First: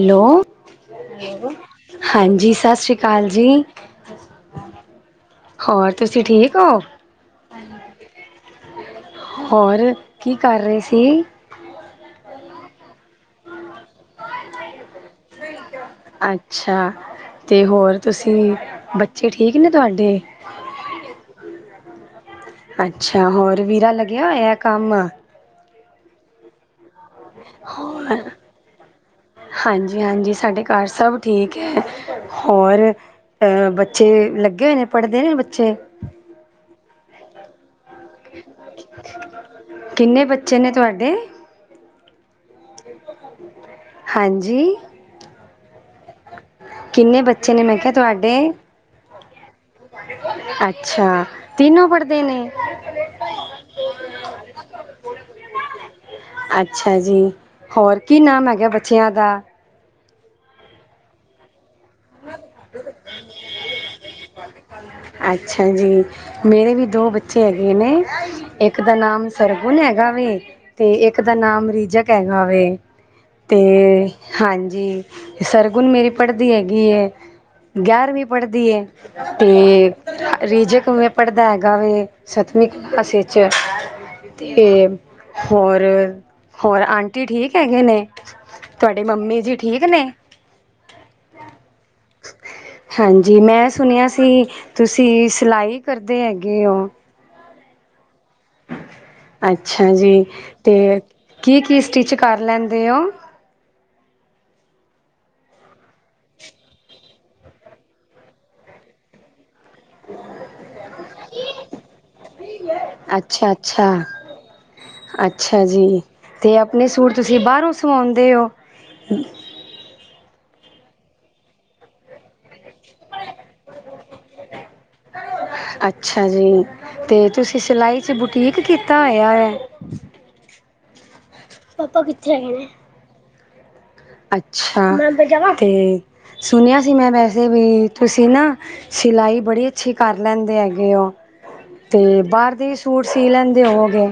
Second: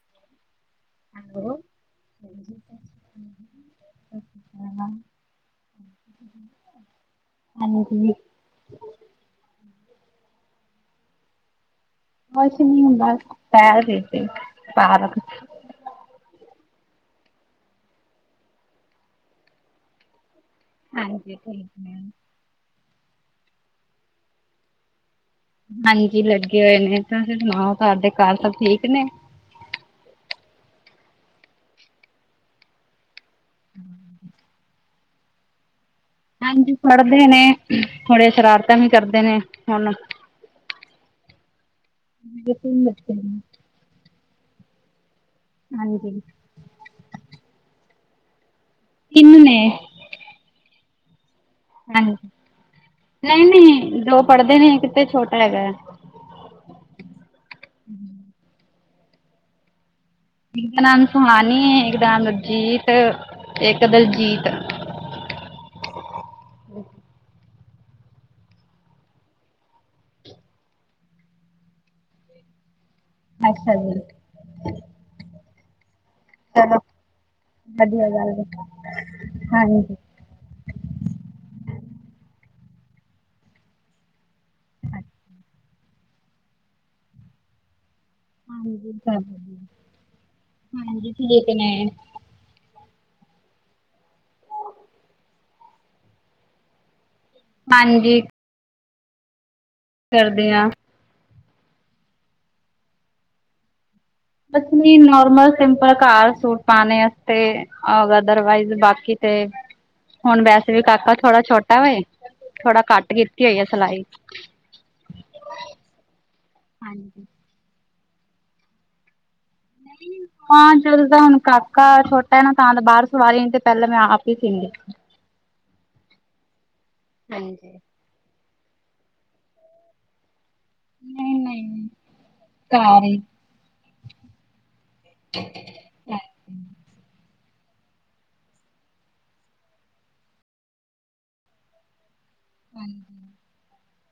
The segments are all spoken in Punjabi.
ਹੈਲੋ, ਹੈਲੋ ਹਾਂਜੀ ਸਤਿ ਸ੍ਰੀ ਆਕਾਲ ਜੀ। ਸ਼੍ਰੀ ਅਕਾਲ ਹੋਰ? ਤੁਸੀਂ ਠੀਕ ਓ। ਹਾਂਜੀ ਹੋਰ, ਕੀ ਕਰ ਰਏ ਸੀ? ਕੁੱਝ ਨੀ ਬਸ ਟਹਿਲ ਰਹੇ ਸੀ ਪਾਰਕ ਚ। ਅੱਛਾ, ਤੇ ਹੋਰ ਤੁਸੀਂ ਬੱਚੇ ਠੀਕ ਨੇ ਤੁਹਾਡੇ? ਹਾਂਜੀ, ਠੀਕ ਨੇ ਅੱਛਾ, ਹੋਰ ਵੀਰਾ ਲੱਗਿਆ ਹੋਇਆ ਕੰਮ? ਹਾਂਜੀ ਲੱਗੇ ਹੋਏ ਨੇ, ਤੁਸੀਂ ਸੁਣਾਓ ਤੁਹਾਡੇ ਹੋਰ ਘਰ ਸਭ ਠੀਕ ਨੇ? ਹਾਂਜੀ, ਹਾਂਜੀ ਸਾਡੇ ਘਰ ਸਭ ਠੀਕ ਏ ਹੋਰ ਅ ਬੱਚੇ ਲੱਗੇ ਹੋਏ ਨੇ ਪੜ੍ਹਦੇ ਨੇ ਬੱਚੇ? ਹਾਂਜੀ, ਪੜ੍ਹਦੇ ਨੇ ਥੋੜੀਆਂ ਸ਼ਰਾਰਤਾਂ ਵੀ ਕਰਦੇ ਨੇ ਹੁਨ [unintelligible] [unintelligible] ਹਾਂਜੀ। ਹਾਂਜੀ। ਕਿੰਨੇ ਬੱਚੇ ਨੇ ਮੈਂ ਕਿਹਾ ਤੁਹਾਡੇ? ਤਿੰਨ ਨੇੇ। ਅੱਛਾ। ਤਿੰਨੋਂ ਪੜ੍ਹਦੇ ਹਾਂਜੀ ਨੇ? ਨਹੀਂ ਨਹੀਂ ਦੋ ਪੜ੍ਹਦੇ ਨੇ ਇੱਕ ਤੇ ਛੋਟਾ ਹੈਗਾ ਹੈ ਅੱਛਾ ਜੀ, ਹੋਰ ਕੀ ਨਾਮ ਹੈਗਾ ਬੱਚਿਆਂ ਦਾ? ਇੱਕ ਦਾ ਨਾਮ ਸੁਹਾਨੀ, ਇੱਕ ਦਾ ਨਾਮ ਨਵਜੀਤ, ਇੱਕ ਦਲਜੀਤ। ਅੱਛਾ ਜੀ। ਮੇਰੇ ਵੀ ਦੋ ਬੱਚੇ ਹੈਗੇ ਨੇ, ਇੱਕ ਦਾ ਨਾਮ ਸਰਗੁਣ ਹੈਗਾ ਵੇ ਤੇ ਇੱਕ ਦਾ ਨਾਮ ਰੀਜਕ ਹੈਗਾ ਵੇ। ਤੇ ਅੱਛਾ ਜੀ ਹਾਂਜੀ, ਸਰਗੁਣ ਮੇਰੀ ਪੜ੍ਹਦੀ ਏ ਚਲੋ ਵਧੀਆ ਗਿਆਰਵੀਂ ਗੱਲ ਹੈ ਪੜ੍ਹਦੀ ਤੇ ਹਾਂਜੀ ਰਿਜਕ ਪੜ੍ਹਦਾ ਹੈਗਾ ਵੇ ਸੱਤਵੀਂ ਕਲਾਸੇ ਚੇ ਅਤੇ ਹੋਰ, ਹੋਰ ਆਂਟੀ ਠੀਕ ਹੈਗੇ ਨੇ? ਹਾਂਜੀ ਤੁਹਾਡੇ ਸਭ ਮੰਮੀ ਜੀ ਵਧੀਆ ਠੀਕ ਨੇ? ਹਾਂਜੀ ਠੀਕ ਨੇ। ਹਾਂਜੀ, ਮੈਂ ਸੁਣਿਆ ਸੀ ਤੁਸੀਂ ਸਿਲਾਈ ਕਰਦੇ ਹੈਗੇ ਹੋ? ਹਾਂਜੀ। ਅੱਛਾ ਜੀ, ਕਰਦੇ ਆ ਤੇ ਕੀ ਕੀ ਸਟਿਚ ਕਰ ਲੈਂਦੇ ਓ? [inaudible] ਨੋਰਮਲ, ਸਿੰਪਲ ਕਾਰ ਸੂਟ ਪਾਣੇ ਵਾਸਤੇ। ਆ ਅਦਰਵਾਈਜ਼ ਬਾਕੀ ਤੇ ਹੁਣ ਵੈਸੇ ਵੀ ਕਾਕਾ ਥੋੜਾ ਛੋਟਾ ਹੋਏ ਥੋੜਾ ਕੱਟ ਕੀਤੀ ਅੱਛਾ ਹੋਈ ਆ ਅੱਛਾ ਸਿਲਾਈ। ਅੱਛਾ ਜੀ ਤੇ ਆਪਣੇ ਸੂਟ ਹਾਂਜੀ ਤੁਸੀਂ ਬਾਹਰੋਂ ਸਵਾਉਂਦੇ ਹੋ? ਹਾਂ ਜਦ ਦਾ ਹੁਣ ਕਾਕਾ ਛੋ ਟਾ ਤਾਂ ਬਾਹਰ ਸੁਵਾ ਰੀ ਤੇ ਪਹਿਲਾਂ ਮੈਂ ਆਪ ਹੀ ਸੀਂਦੀ। ਅੱਛਾ ਜੀ, ਤੇ ਤੁਸੀਂ ਹਾਂਜੀ ਸਿਲਾਈ 'ਚ ਬੁਟੀਕ ਕੀਤਾ ਹੋਇਆ ਹੈ। ਪਾਪਾ ਕਿੱਥੇ ਹੈਗੇ ਨੇ? ਸਾਰੇ ਅੱਛਾ ਮੈਂ ਅੰਦਰ ਜਾਵਾ ਤੇ ਸੁਣਿਆ ਸੀ ਮੈਂ ਵੈਸੇ ਵੀ ਤੁਸੀਂ ਨਾ ਸਿਲਾਈ ਬੜੀ ਅੱਛੀ ਕਰ ਲੈਂਦੇ ਹੈਗੇ ਓ ਤੇ ਬਾਹਰ ਤੀ ਸੂਟ ਸੀ ਲੈਂਦੇ ਹੋਵੋਗੇ।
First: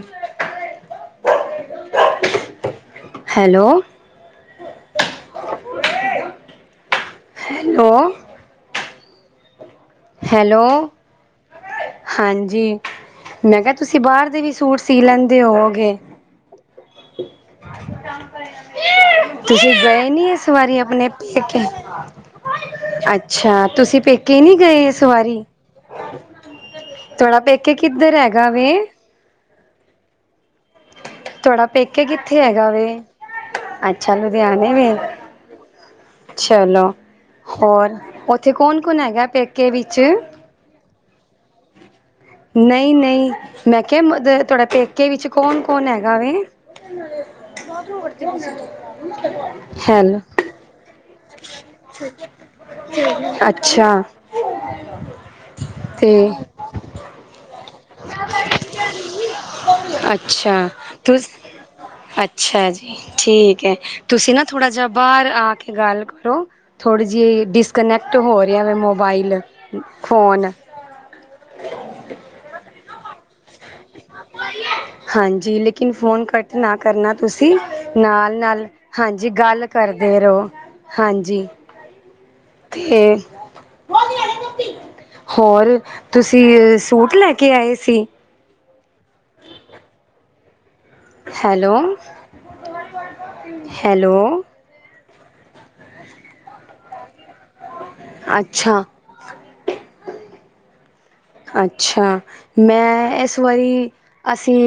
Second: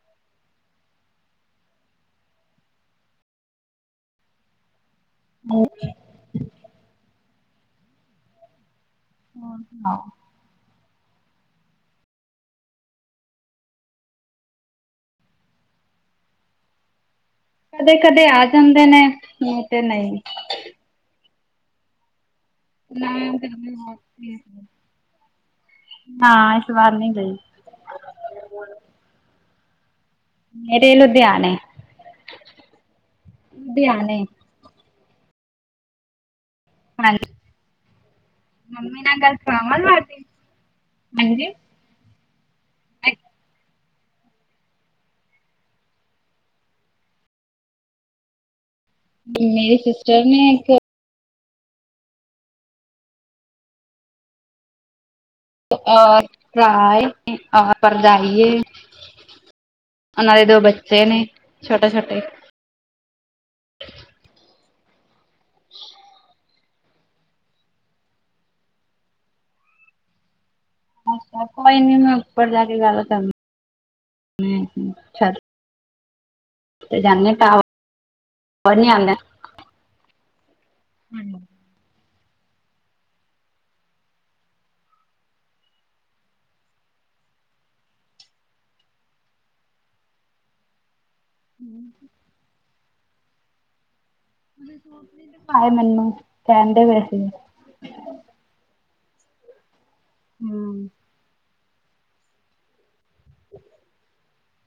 ਹੈਲੋ। [inaudible] ਹੈਲੋ। [inaudible] ਹੈਲੋ ਹਾਂਜੀ। ਮੈਂ ਕਿਆ ਤੁਸੀਂ ਬਾਰ ਦੇ ਵੀ ਸੂਟ ਸੀ ਲੈਂਦੇ ਹੋਵੋਗੇ। ਕਦੇ ਕਦੇ ਆ ਜਾਂਦੇ ਨੇ ਨਹੀਂ ਤੁਸੀਂ ਤੇ ਗਏ ਨਹੀਂ ਨੀ ਐ ਸ ਵਾਰੀ ਆਪਣੇ ਪੇਕੇ ਅੱਛਾ ਤੁਸੀਂ ਪੇਕੇ ਨੀ ਗਏ ਸ ਵਾਰੀ। ਹਾਂ ਇਸ ਵਾਰ ਨੀ ਗਈ। ਕੇ ਕਿੱਧਰ ਹੈਗਾ ਵੇ। ਮੇਰੇ ਲੁਧਿਆਣੇ ਤੁਹਾਡਾ ਪੇਕੇ ਕਿੱਥੇ ਹੈਗਾ ਵੇ ਅੱਛਾ ਲੁਧਿਆਣੇ ਲੁਧਿਆਣੇ ਵੇ। ਚਲੋ ਹਾਂਜੀ ਹੋਰ ਓ ਥੇ ਕੌਣ-ਕੌਣ ਮੰਮੀ ਨਾਲ ਹੈਗਾ ਗੱਲ ਪੇਕੇ ਵਿੱਚ ਕਰਾਵਾਂਗੇ ਹਾਂਜੀ ਨਈ-ਨਈ ਮੈਂ ਕਿਆ ਮ ਤੁਹਾਡੇ ਪੇਕੇ ਵਿੱਚ ਕੌਣ ਕੌਣ ਹੈਗਾ ਵੇ? ਮੇਰੀ ਹੈਲੋ ਸਿਸਟਰ ਨੇ ਇੱਕ ਅੱਛਾ। ਓਰ ਤੇ ਭਰਾ ਏ ਓਰ ਭਰਜਾਈ ਏ ਓਨਾ ਦੇ ਅੱਛਾ ਦੋ ਬੱਚੇ ਨੇ ਤੁਸ ਛੋਟੇ-ਛੋਟੇ ਅੱਛਾ ਜੀ ਠੀਕ ਐ ਤੁਸੀਂ ਨਾ ਥੋੜਾ ਜਾ ਬਾਰ ਆ ਕੇ ਗੱਲ ਕਰੋ ਥੋੜ੍ਹੀ ਜੀ ਡਿਸਕਨੈਕਟ ਹੋ ਰਿਆ ਵੇ ਮੋਬਾਈਲ ਫੋਨ। ਅੱਛਾ ਕੋਈ ਨੀ ਮੈਂ ਉੱਪਰ ਜਾ ਕੇ ਗੱਲ ਕਰ [inaudible] ਹਾਂਜੀ ਲੇਕਿਨ ਫੋਨ ਕੱਟ ਨਾ ਤੇ ਕਰਨਾ ਜਾਂਦੇ ਤੁਸੀਂ ਟਾਵਰ ਨਾਲ-ਨਾਲ ਨੀ ਆਂਦਾ ਹਾਂਜੀ ਗੱਲ ਕਰਦੇ ਰੋ ਹਾਂਜੀ ਤੇ ਹੋਰ ਤੁਸੀਂ ਸੂਟ ਲੈ ਕੇ ਆਏ ਸੀ? ਹੈਲੋ-ਹੈਲੋ ਆਏ ਮੈਨੂੰ ਕੈਂਦੇ ਵੇ ਸੀ। ਅੱਛਾ। ਹੂੰ। ਅੱਛਾ ਮੈਂ ਇਸ ਵਾਰੀ ਅਸੀਂ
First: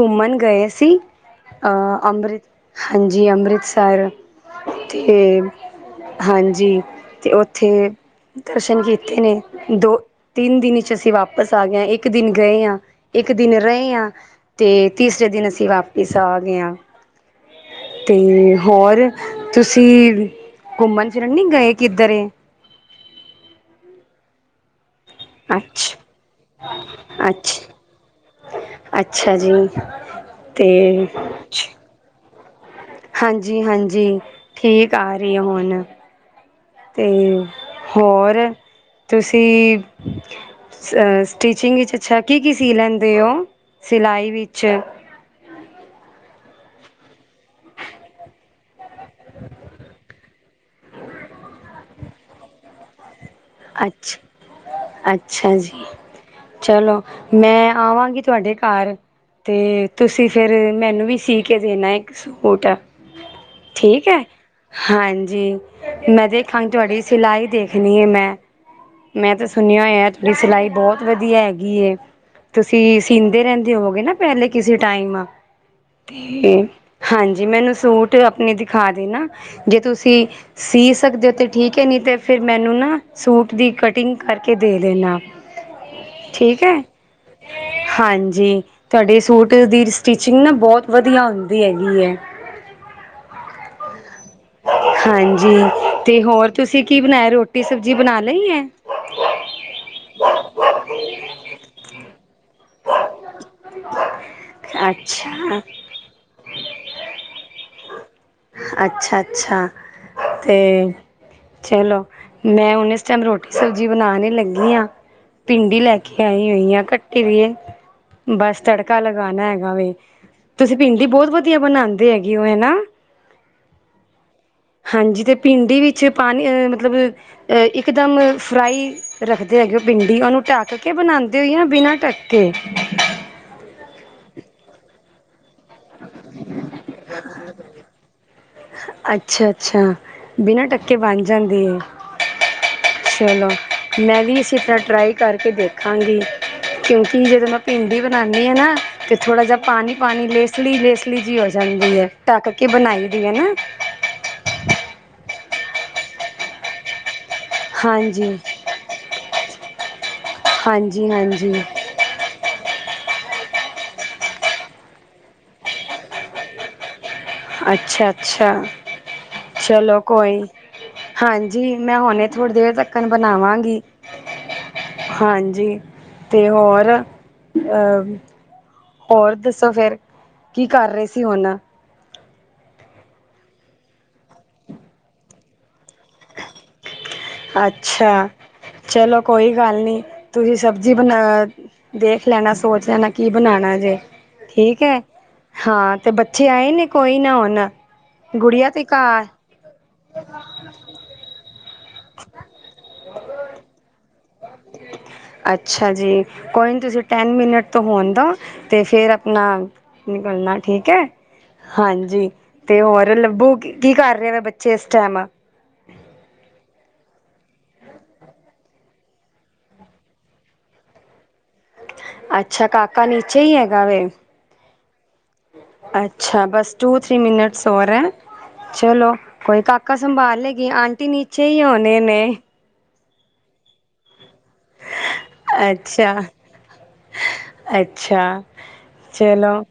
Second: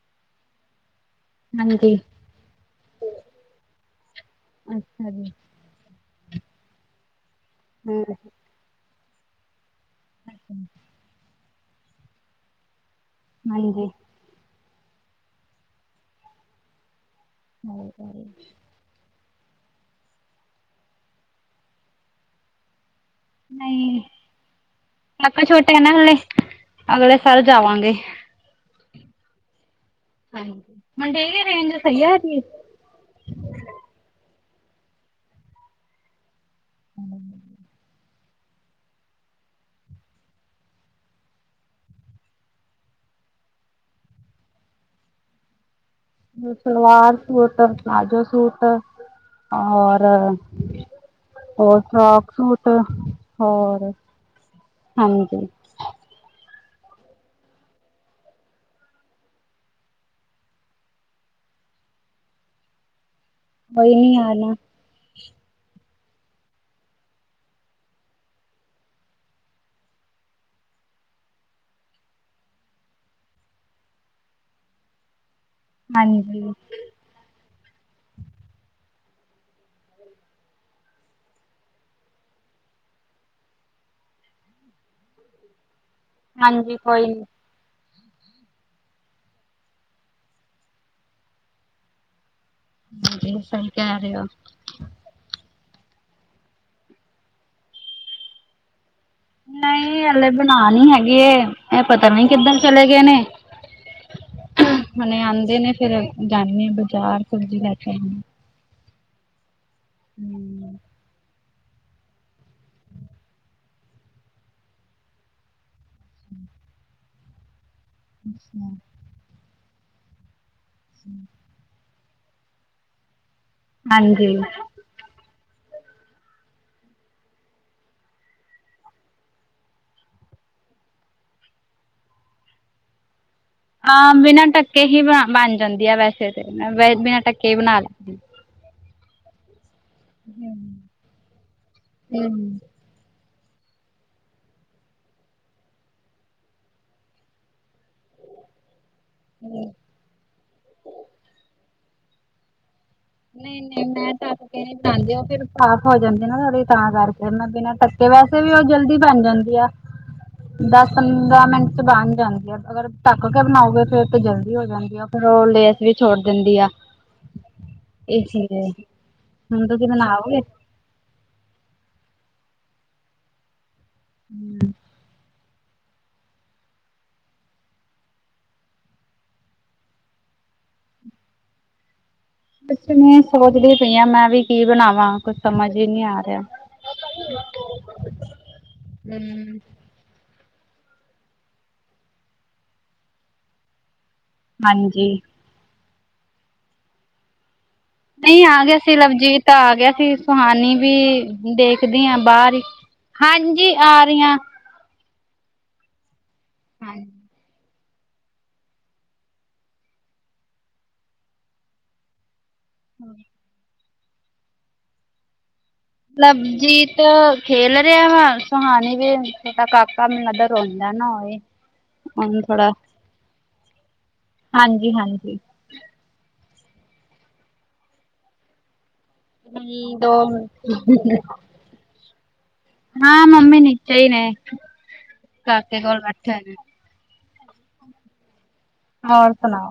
ਘੁੰਮਣ ਗਏ ਸੀ। ਅ ਹਾਂਜੀ ਅੰਮ੍ਰਿਤ ਹਾਂਜੀ ਅੰਮ੍ਰਿਤਸਰ ਅੱਛਾ ਜੀ ਤੇ ਹਾਂਜੀ ਤੇ ਓਥੇ ਹੂੰ ਦਰਸ਼ਨ ਕੀਤੇ ਨੇ। ਦੋ-ਤਿੰਨ ਦਿਨ 'ਚ ਅਸੀਂ ਵਾਪਸ ਆ ਗਿਆ ਇੱਕ ਦਿਨ ਗਏ ਆ ਇੱਕ ਦਿਨ ਹਾਂਜੀ ਰਏ ਆ ਤੇ ਤੀਸਰੇ ਦਿਨ ਅਸੀਂ ਵਾਪਿਸ ਆ ਗਏ ਹਾਂ ਤੇ ਹੋਰ ਹੋਰ ਤੁਸੀਂ ਘੁੰਮਣ ਫਿਰਨ ਨੀ ਗਏ ਕਿੱਧਰੇ? ਨਈ ਕਾਕਾ ਛੋਟੇ ਨਾ ਅੱਛਾ ਹਲੇ ਅਗਲੇ ਸਾਲ ਅੱਛਾ ਜਾਵਾਂਗੇ। ਅੱਛਾ ਜੀ। ਹਾਂਜੀ ਮੰਡੇ ਕੇ ਰੇਂਜ ਅਤੇ ਸਈ ਐ [unintelligible] ਹਾਂਜੀ-ਹਾਂਜੀ ਠੀਕ ਆ ਰਈ ਆ ਹੁਣ। ਤੇ ਹੋਰ ਤੁਸੀਂ ਸ ਸਟਿਚਿੰਗ ਵਿੱਚ ਅੱਛਾ ਕੀ-ਕੀ ਸੀ ਲੈਂਦੇ ਓ ਸਿਲਾਈ ਵਿੱਚ? ਸਲਵਾਰ ਸੂਟ, ਪਲਾਜੋ ਸੂਟ, ਔਰ ‌ਔਰ ਫਰਾਕ ਸੂਟ ਹੋਰ ਅੱਛ ਹਾਂਜੀ ਅੱਛਾ ਜੀ ਚਲੋ, ਮੈਂ ਆਵਾਂਗੀ ਤੁਹਾਡੇ ਘਰ ਤੇ ਤੁਸੀਂ ਫੇਰ ਮੈਨੂੰ ਵੀ ਸੀ ਕੇ ਦੇਣਾ ਇੱਕ ਸੂਟ ਕੋਈ ਠੀਕ ਨੀ ਹੈ। ਆਣਾ ਹਾਂਜੀ, ਮੈਂ ਦੇਖਾਂ ਤੁਹਾਡੀ ਸਿਲਾਈ ਦੇਖਣੀ ਹੈ ਮੈਂ ਮੈਂ ਤੇ ਸੁਨਿਆ ਹੋਇਆ, ਤੁਹਾਡੀ ਸਿਲਾਈ ਬੌਤ ਵਧੀਆ ਹੈਗੀ ਏ। ਤੁਸੀਂ ਸੀਂਦੇ ਰਹਿੰਦੇ ਹੋਵੋਗੇ ਨਾ ਪਹਿਲੇ ਕਿਸੇ ਟਾਈਮ ਹਾਂਜੀ ਤੇ ਹਾਂਜੀ, ਮੈਨੂੰ ਸੂਟ ਆਪਨੇ ਦਿਖਾ ਦੇਨਾ ਜੇ ਤੁਸੀਂ ਸੀ ਸਕਦੇ ਹੋ ਤੇ ਠੀਕ ਹੈ, ਨ‌ਈ ਤੇ ਫੇਰ ਮੈਨੂੰ ਨਾ ਸੂਟ ਦੀ ਕਟਿੰਗ ਕਰਕੇ ਦੇ ਦੇਨਾ, ਠੀਕ ਹੈ। ਹਾਂਜੀ ਕੋਈ ਨੀ ਹਾਂਜੀ ਤੁਹਾਡੇ ਸੂਟ ਦੀ ਸਟਿਚਿੰਗ ਨਾ ਬਹੁਤ ਵਧੀਆ ਹੁੰਦੀ ਹੈਗੀ ਹੈ। ਹਾਂ, ਸਹੀ ਕਹਿ ਰਹੇ ਹੋ। ਹਾਂਜੀ--ਤੇ ਹੋਰ ਤੁਸੀਂ ਕੀ ਬਨਾਇਆ। ਰੋਟੀ, ਸਬਜ਼ੀ ਬਨਾ ਲਈ ਹੈ। ਨ‌ਈ ਹਲੇ ਬਣਾ ਨੀ ਹੈਗੇ ਇਹ ਪਤਾ ਨੀ ਕਿੱਧਰ ਚਲੇ ਗਏ ਨੇ [inaudible] ਹੁਨੇ ਆਂਦੇ ਅੱਛਾ ਨੇ ਫੇਰ ਜਾਨੇ ਬਜ਼ਾਰ। ਸਬਜ਼ੀ ਲੈ ਕੇ ਆਨੀ ਅੱਛਾ, ਅੱਛਾ ਤੇ ਚਲੋ, ਮੈਂ ਹੁਨ ਇਸ ਟਾਈਮ ਰੋਟੀ ਸਬਜ਼ੀ ਬਨਾਨ ਈ ਲੱਗੀ ਆਂ। ਪਿੰਡੀ ਲੈ ਕੇ ਆਈ ਹੋਈ ਆ ਕ [unintelligible] ਬਸ, ਤੜਕਾ ਲਗਾਨਾ ਹੈਗਾ ਵੇ। ਤੁਸੀਂ ਭਿੰਡੀ ਬਹੁਤ ਵਧੀਆ ਬਨਾਨ ਤੇ ਹੈਗੀ ਹੋ‌ਏ ਹੈ ਨਾ ਹਾਂਜੀ ਹਾਂਜੀ ਤੇ ਭਿੰਡੀ ਵਿੱਚ ਪਾਨੀ ਅ ਮਤਲਬ। ਇੱਕਦਮ ਫਰਾਈ ਰੱਖਦੇ ਹੈਗੇ ਓ ਭਿੰਡੀ ਉਨੂੰ ਢੱਕ ਕੇ ਬਨਾਦੇ ਹੋਏ ਯਾ ਬਿਨਾਂ ਟੱਕ ਕੇ। ਹਾਂ, ਬਿਨਾਂ ਟੱਕਕੇ ਹੀ ਬਨ ਜਾਂਦੀ ਆ, ਵੈਸੇ ਤੇੈ ਬਿਨਾਂ ਟੱਕਕੇ ਹੀ ਬਨਾ ਲੈਂਦੇ। ਅੱਛਾ-ਅੱਛਾ। ਬਿਨਾਂ ਹੂੰ, ਟੱਕਕੇ ਬਣ ਜਾਂਦੇ ਐ। ਚਲੋ, ਮੈਂ ਵੀ ਇਸੇ ਤਰ੍ਹਾਂ ਟਰਾਈ ਕਰਕੇ ਦੇਖਾਂਗੀ। ਕਿਉਂਕਿ ਜਦੋਂ ਮੈਂ ਭਿੰਡੀ ਬਨਾਨੀ ਆ ਨਾ ਤੇ ਥੋੜਾ ਜਿਹਾ ਪਾਨੀ-ਪਾਨੀ, ਲੇਸਲੀ-ਲੇਸਲੀ ਜੀ ਹੋ ਜਾਂਦੀ ਏ, ਢੱਕ ਕੇ ਬਣਾਈ ਦੀ ਹੈ ਨਾ ਨ‌ਈ- ਨ‌ਈ। ਮੈਂ ਟੱਕ ਕੇ ਨੀ ਬਨਾਦੀ, ਉਹ ਫੇਰ ਸਾਫ਼ ਹੋ ਜਾਂਦੇ ਤਾਂ ਕਰਕੇ ਤੇ ਮੈਂ ਬਿਨਾਂ ਪੱਕੇ ਹਾਂਜੀ ਵੈਸੇ ਵੀ ਓ ਜਲਦੀ ਬਨ ਜਾਂਦੀ ਏ। ਦਸ, ਹਾਂਜੀ ਪੰਦਰਾਂ ਹਾਂਜੀ ਮਿੰਟ ਚ ਬਣ ਜਾਂਦੀ ਏ। ਅਗਰ ਟਕ ਕੇ ਬਨਾਓਗੇ ਤੇ ਫੇਰ ਜਲਦੀ ਹੋ ਜਾਂਦੀ ਆ, ਫੇਰ ਓ ਲੇਸ ਵੀ ਛੋੜ ਦਿੰਦੀ ਆ। ਇਸ ਅੱਛਾ-ਅੱਛਾ। ਲਈ ਹੁਣ ਤੁਸੀਂ ਚਲੋ, ਕੋਈ ਬਣਾਓਗੇ? ਨੀ ਹਾਂਜੀ, ਮੈਂ ਹੁਨੇ ਥੋੜ੍ਹੀ ਦੇਰ ਤੱਕਰ ਬਨਾਵਾਂਗੀ। ਹਾਂਜੀ, ਤੇ ਹੋਰ ਅ ਹੋਰ ਦੱਸੋ, ਫੇਰ ਕੀ ਕਰ ਰਹੇ ਸੀ? ਹੁਨ ਕੁਛ ਨੀ ਸੋਚਦੀ ਪਈ ਆ, ਮੈਂ ਵੀ ਕੀ ਬਨਾਵਾਂ, ਕੁਛ ਸਮਝ ਈ ਨੀ ਆ ਰਿਹਾ। ਅੱਛਾ। ਚਲੋ, ਕੋਈ ਹੂੰ ਗੱਲ ਨੀ। ਤੁਹੀਂ ਸਬਜੀ ਬਨਾ--ਦੇਖ ਲੈਣਾ, ਸੋਚ ਲੈਣਾ ਕੀ ਬਨਾਨਾ ਜੇ। ਠੀਕ ਹੈ। ਹਾਂਜੀ। ਹਾਂ, ਤੇ ਬੱਚੇ ਆਏ ਨੇ, ਕੋਈ ਨਾ ਹੁਨ ਨ‌ਈ, ਆ ਗਿਆ ਸੀ। ਲਵਜੀਤ ਆ ਗਿਆ ਸੀ, ਸੁਹਾਨੀ ਵੀ‌ ਦੇਖਦੀ ਹਾਂ ਬਾਹਰ ਹਾਂਜੀ, ਆ ਰਹੀਆਂ। ਅੱਛਾ ਜੀ, ਕੋਈ ਨੀ ਤੁਸੀਂ ਟੈਨ ਮਿੰਨਟ ਹੋਣ ਦੋ ਤੇ ਫੇਰ ਆਪਣਾ, ਨਿਕਲਣਾ ਠੀਕ ਐ, ਹਾਂਜੀ। ਤੇ ਹੋਰ ਲੱਭੂ, ਕੀ ਕਰ ਰਹੇ ਨੇ ਬੱਚੇ ਇਸ ਟਾਈਮ? ਲਬਜੀਤ ਖੇਲ ਰਿਹਾ ਵਾ, ਸੁਹਾਣੀ ਵੀ ਛੋਟਾ ਕਾਕਾ ਮੈਨੂੰ ਲਗਦਾ ਰੋਂਦਾ ਨਾ ਹੋਵੇ। ਉਹਨੂੰ ਅੱਛਾ, ਥੋੜਾ ਕਾਕਾ ਨੀਚੇ ਹੀ ਹੈਗਾ ਵੇ। ਹਾਂਜੀ ਹਾਂਜੀ ਅੱਛਾ, ਬਸ ਟੂ-ਥ੍ਰਰੀ ਮਿੰਨਤ ਹੋਰ ਹੈ, ਚਲੋ ਕੋਈ ਕਾਕਾ ਹਮ ਦੋ ਸੰਭਾਲ ਲੇਗੀ, ਆਂਟੀ ਨੀਚੇ ਹੀ ਹੋਣੇ ਨੇ। ਹਾਂ, ਮੰਮੀ ਨੀਚੇ ਨੇ। ਕਾਕੇ ਕੋਲ ਅੱਛਾ- ਬੈਠੇ ਨੇ ਅੱਛਾ, ਹੋਰ ਚਲੋ। ਸੁਣਾਓ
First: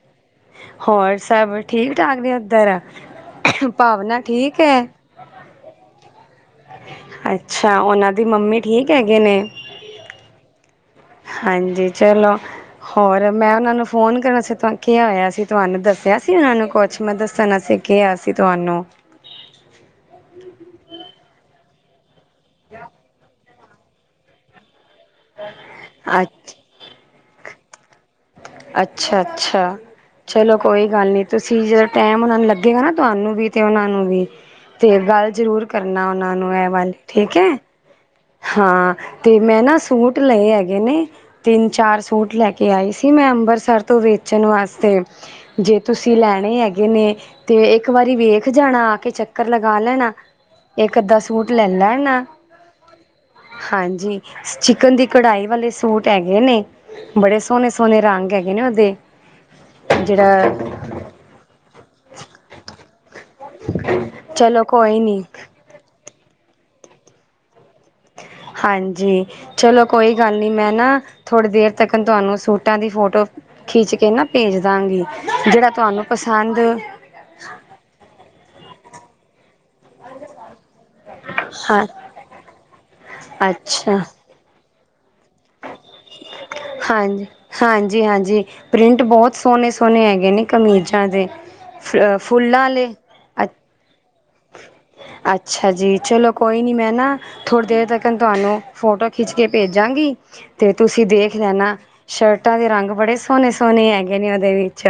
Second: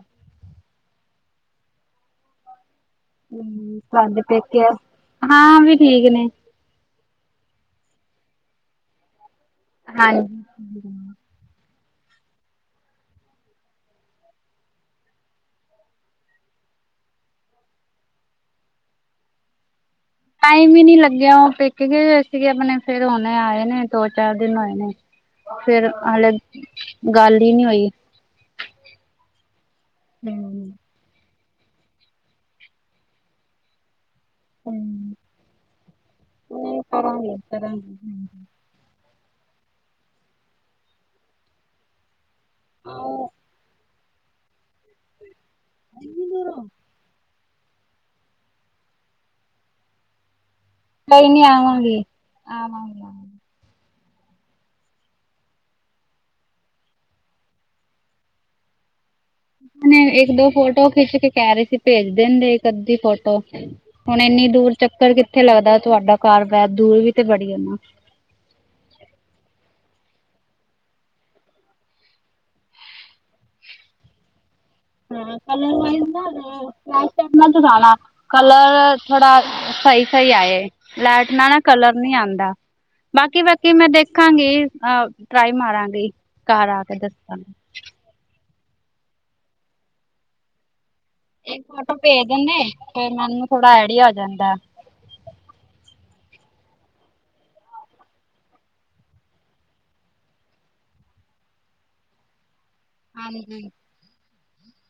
ਹੋਰ ਸਭ ਠੀਕ ਠਾਕ ਨੇ ਉੱਧਰ? ਹਮ, ਭਾਵਨਾ ਤੁਹਾਡੇ ਠੀਕ ਪੇਕਿਆ? ਹੈ ਹਾਂ, ਓ ਵੀ ਠੀਕ ਨੇ। ਅੱਛਾ, ਉਹਨਾਂ ਦੀ ਮੰਮੀ ਠੀਕ ਹੈਗੇ ਨੇ? ਹਾਂਜੀ। ਹਾਂਜੀ, ਚਲੋ। ਹੋਰ, ਮੈਂ ਉਹਨਾਂ ਨੂੰ ਫੋਨ ਕਰਨਾ ਸੀ ਕਿਹਾ ਹੋਇਆ ਸੀ, ਤੁਹਾਨੂੰ ਦੱਸਿਆ ਸੀ ਉਹਨਾਂ ਨੂੰ ਕੁਛ ਮੈਂ ਦੱਸਣਾ ਸੀ। ਕਿਹਾ ਸੀ ਤੁਹਾਨੂੰ। ਟਾਈਮ ਹੀ ਨੀ ਲੱਗਿਆ, ਉਹ ਪੇਕੇ ਗਏ ਹੋਏ ਸੀ ਆਪਣੇ, ਫਿਰ ਹੁਣੇ ਆਏ ਨੇ, ਦੋ -ਚਾਰ ਦਿਨ ਹੋਏ ਨੇ‌। ਫਿਰ ਅੱ ਹਲੇੇ, ਗੱਲ ਹੀ ਨਹੀਂ ਹੋਈ। ਅੱਛਾ- ਅੱਛਾ, ਚਲੋ, ਹੂੰ। ਕੋਈ ਗੱਲ ਨੀ। ਤੁਸੀਂ ਜਦੋਂ ਟਾਈਮ ਉਹਨਾ ਨੂੰ ਲੱਗੇਗਾ ਨਾ, ਤੁਹਾਨੂੰ ਵੀ ਤੇ ਉਹਨਾ ਨੂੰ ਵੀ ਹੂੰ। ਤੇ ਗੱਲ ਜ਼ਰੂਰ ਕਰਨਾ ਉਹਨਾਂ ਨੂੰ ਐ ਵਾਲੀ ਠੀਕ ਐ। ਹਾਂਜੀ-ਹਾਂਜੀ ਹਾਂ, ਤੇ ਮੈਂ ਨਾ ਸੂਟ ਲਏ ਹੈਗੇ ਨੇ, ਤਿੰਨ -ਚਾਰ ਸੂਟ ਲੈ ਕੇ ਆਈ ਸੀ ਆਓ ਮੈਂ ਅੰਬਰਸਰ ਤੋਂ ਵੇਚਣ ਵਾਸਤੇ, ਜੇ ਤੁਸੀਂ ਇੰਨੀ ਲੈਣੇ ਦੂਰੋਂ। ਹੈਗੇ ਨੇ ਤੇ ਇੱਕ ਵਾਰੀ ਵੇਖ ਜਾਣਾ, ਆ ਕੇ ਚੱਕਰ ਲਗਾ ਲੈਣਾ, ਇੱਕ- ਅੱਧਾ ਸੂਟ ਲੈ ਲੈਣਾ। ਆਵਾਂਗੇ। ਹਾਂਜੀ। ਚਿਕਨ ਦੀ ਕਢਾਈ ਵਾਲੇ ਸੂਟ ਹੈਗੇ ਨੇ। ਬੜੇ ਸੋਹਣੇ- ਸੋਹਣੇ ਰੰਗ ਹੈਗੇ ਨੇ ਉਹਦੇ। ਉਹਨੇ ਇੱਕ-ਦੋ ਜਿਹੜਾ ਫੋਟੋ ਖਿੱਚ ਕੇ ਕਹਿ ਰਹੇ ਸੀ ਭੇਜ ਦੇਦੇ ਇੱਕ -ਅੱਧੀ ਫੋਟੋ। ਹੁਣ ਏਨੀ ਚਲੋ ਦੂਰ ਕੋਈ ਚੱਕਰ ਨੀ ਕਿੱਥੇ ਲੱਗਦਾ, ਤੁਹਾਡਾ ਘਰ ਬਾਰ ਦੂਰ ਵੀ ਤੇ ਬੜੀ ਹੈ ਨਾ। ਹਾਂਜੀ। ਚਲੋ ਕੋਈ ਗੱਲ ਨੀ ਮੈਂ ਨਾ, ਥੋੜੀ ਦੇਰ ਤੱਕ ਤੁਹਾਨੂੰ ਸੂਟਾਂ ਦੀ ਫੋਟੋ, ਖਿੱਚ ਕੇ ਨਾ ਭੇਜ ਦਾਂਗੀ, ਜਿਹੜਾ ਤੁਹਾਨੂੰ ਪਸੰਦ ਜਾਣਾ, ਕਲਰ ਥੋੜਾ ਸਈ- ਸਈ ਆਏ। ਲੈਟ ਨਾਲ ਹਾਂ ਕਲਰ ਨੀ ਆਂਦਾ, ਬਾਕੀ-ਬਾਕੀ ਮੈਂ ਅੱਛਾ ਦੇਖ ਖਾਂਗੀਂ, ਆ ਟਰਾਈ ਮਾਰਾਂਗੀ, ਘਰ ਆ ਕੇ ਦੱਸਾਂਗੇ। ਹਾਂਜੀ-ਹਾਂਜੀ ਪ੍ਰਿੰਟ ਬਹੁਤ ਸੋਹਣੇ-ਸੋਹਣੇ ਹੈਗੇ ਨੇ ਕਮੀਜ਼ਾਂ ਦੇ। ਇੱਕ ਫੋਟੋ ਸ ਭੇਜ ਫੁੱਲਾਂ ਦਿੰਦੇ ਆਲੇ। ਫੇਰ ਮੈਨੂੰ ਥੋੜਾ ਐਡੀਆ ਹੋ ਜਾਂਦਾ। ਅੱਛਾ ਜੀ, ਚਲੋ ਕੋਈ ਨਹੀਂ ਮੈਂ ਨਾ ਥੋੜ੍ਹੀ ਦੇਰ ਤਾਕਨ ਤੁਹਾਨੂੰ ਫੋਟੋ ਖਿੱਚ ਕੇ ਭੇਜਾਂਗੀ। ਤੇ ਤੁਸੀਂ ਦੇਖ ਲੈਣਾ, ਸ਼ਰਟਾਂ ਦੇ ਰੰਗ ਬੜੇ ਸੋਹਣੇ- ਹਾਂਜੀ ਸੋਹਣੇ ਹੈਗੇ ਨੇ ਉਦੇ ਵਿੱਚ।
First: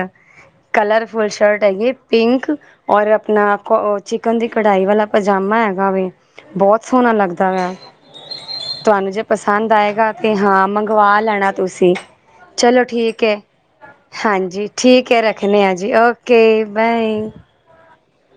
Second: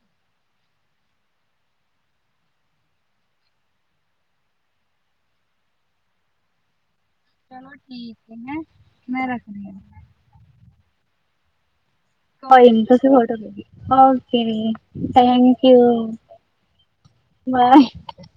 ਕਲਰਫੁਲ ਸ਼ਰਟ ਹੈਗੀ ਐਂ, ਪਿੰਕ ਔਰ ਆਪਣਾ ਕੋ ਚਿਕਨ ਦੀ ਕਢਾਈ ਵਾਲਾ ਪਜਾਮਾ ਹੈਗਾ ਵੈ, ਬਹੁਤ ਸੋਹਣਾ ਲੱਗਦਾ। ਚਲੋ ਵੈ ਠੀਕ ਹੈ, ਹੈ ਤੁਹਾਨੂੰ ਜੇ ਮੈਂ ਰੱਖਦੀ ਪਸੰਦ ਹਾਂ। ਆਏਗਾ ਤੇ ਹਾਂ ਮੰਗਵਾ ਲੈਣਾ ਤੁਸੀਂ। ਕੋਈ ਚਲੋ ਨੀ ਤੁਸੀਂ ਠੀਕ ਫੋਟੋ ਹੈ, ਭੇਜੋ ਹਾਂਜੀ ਓਕੇ ਠੀਕ ਹੈ, ਰੱਖਨੇ ਥੈਂਕ ਆਂ ਯੂ ਜੀ ਓਕੇ ਬਾਏ। [unintelligible]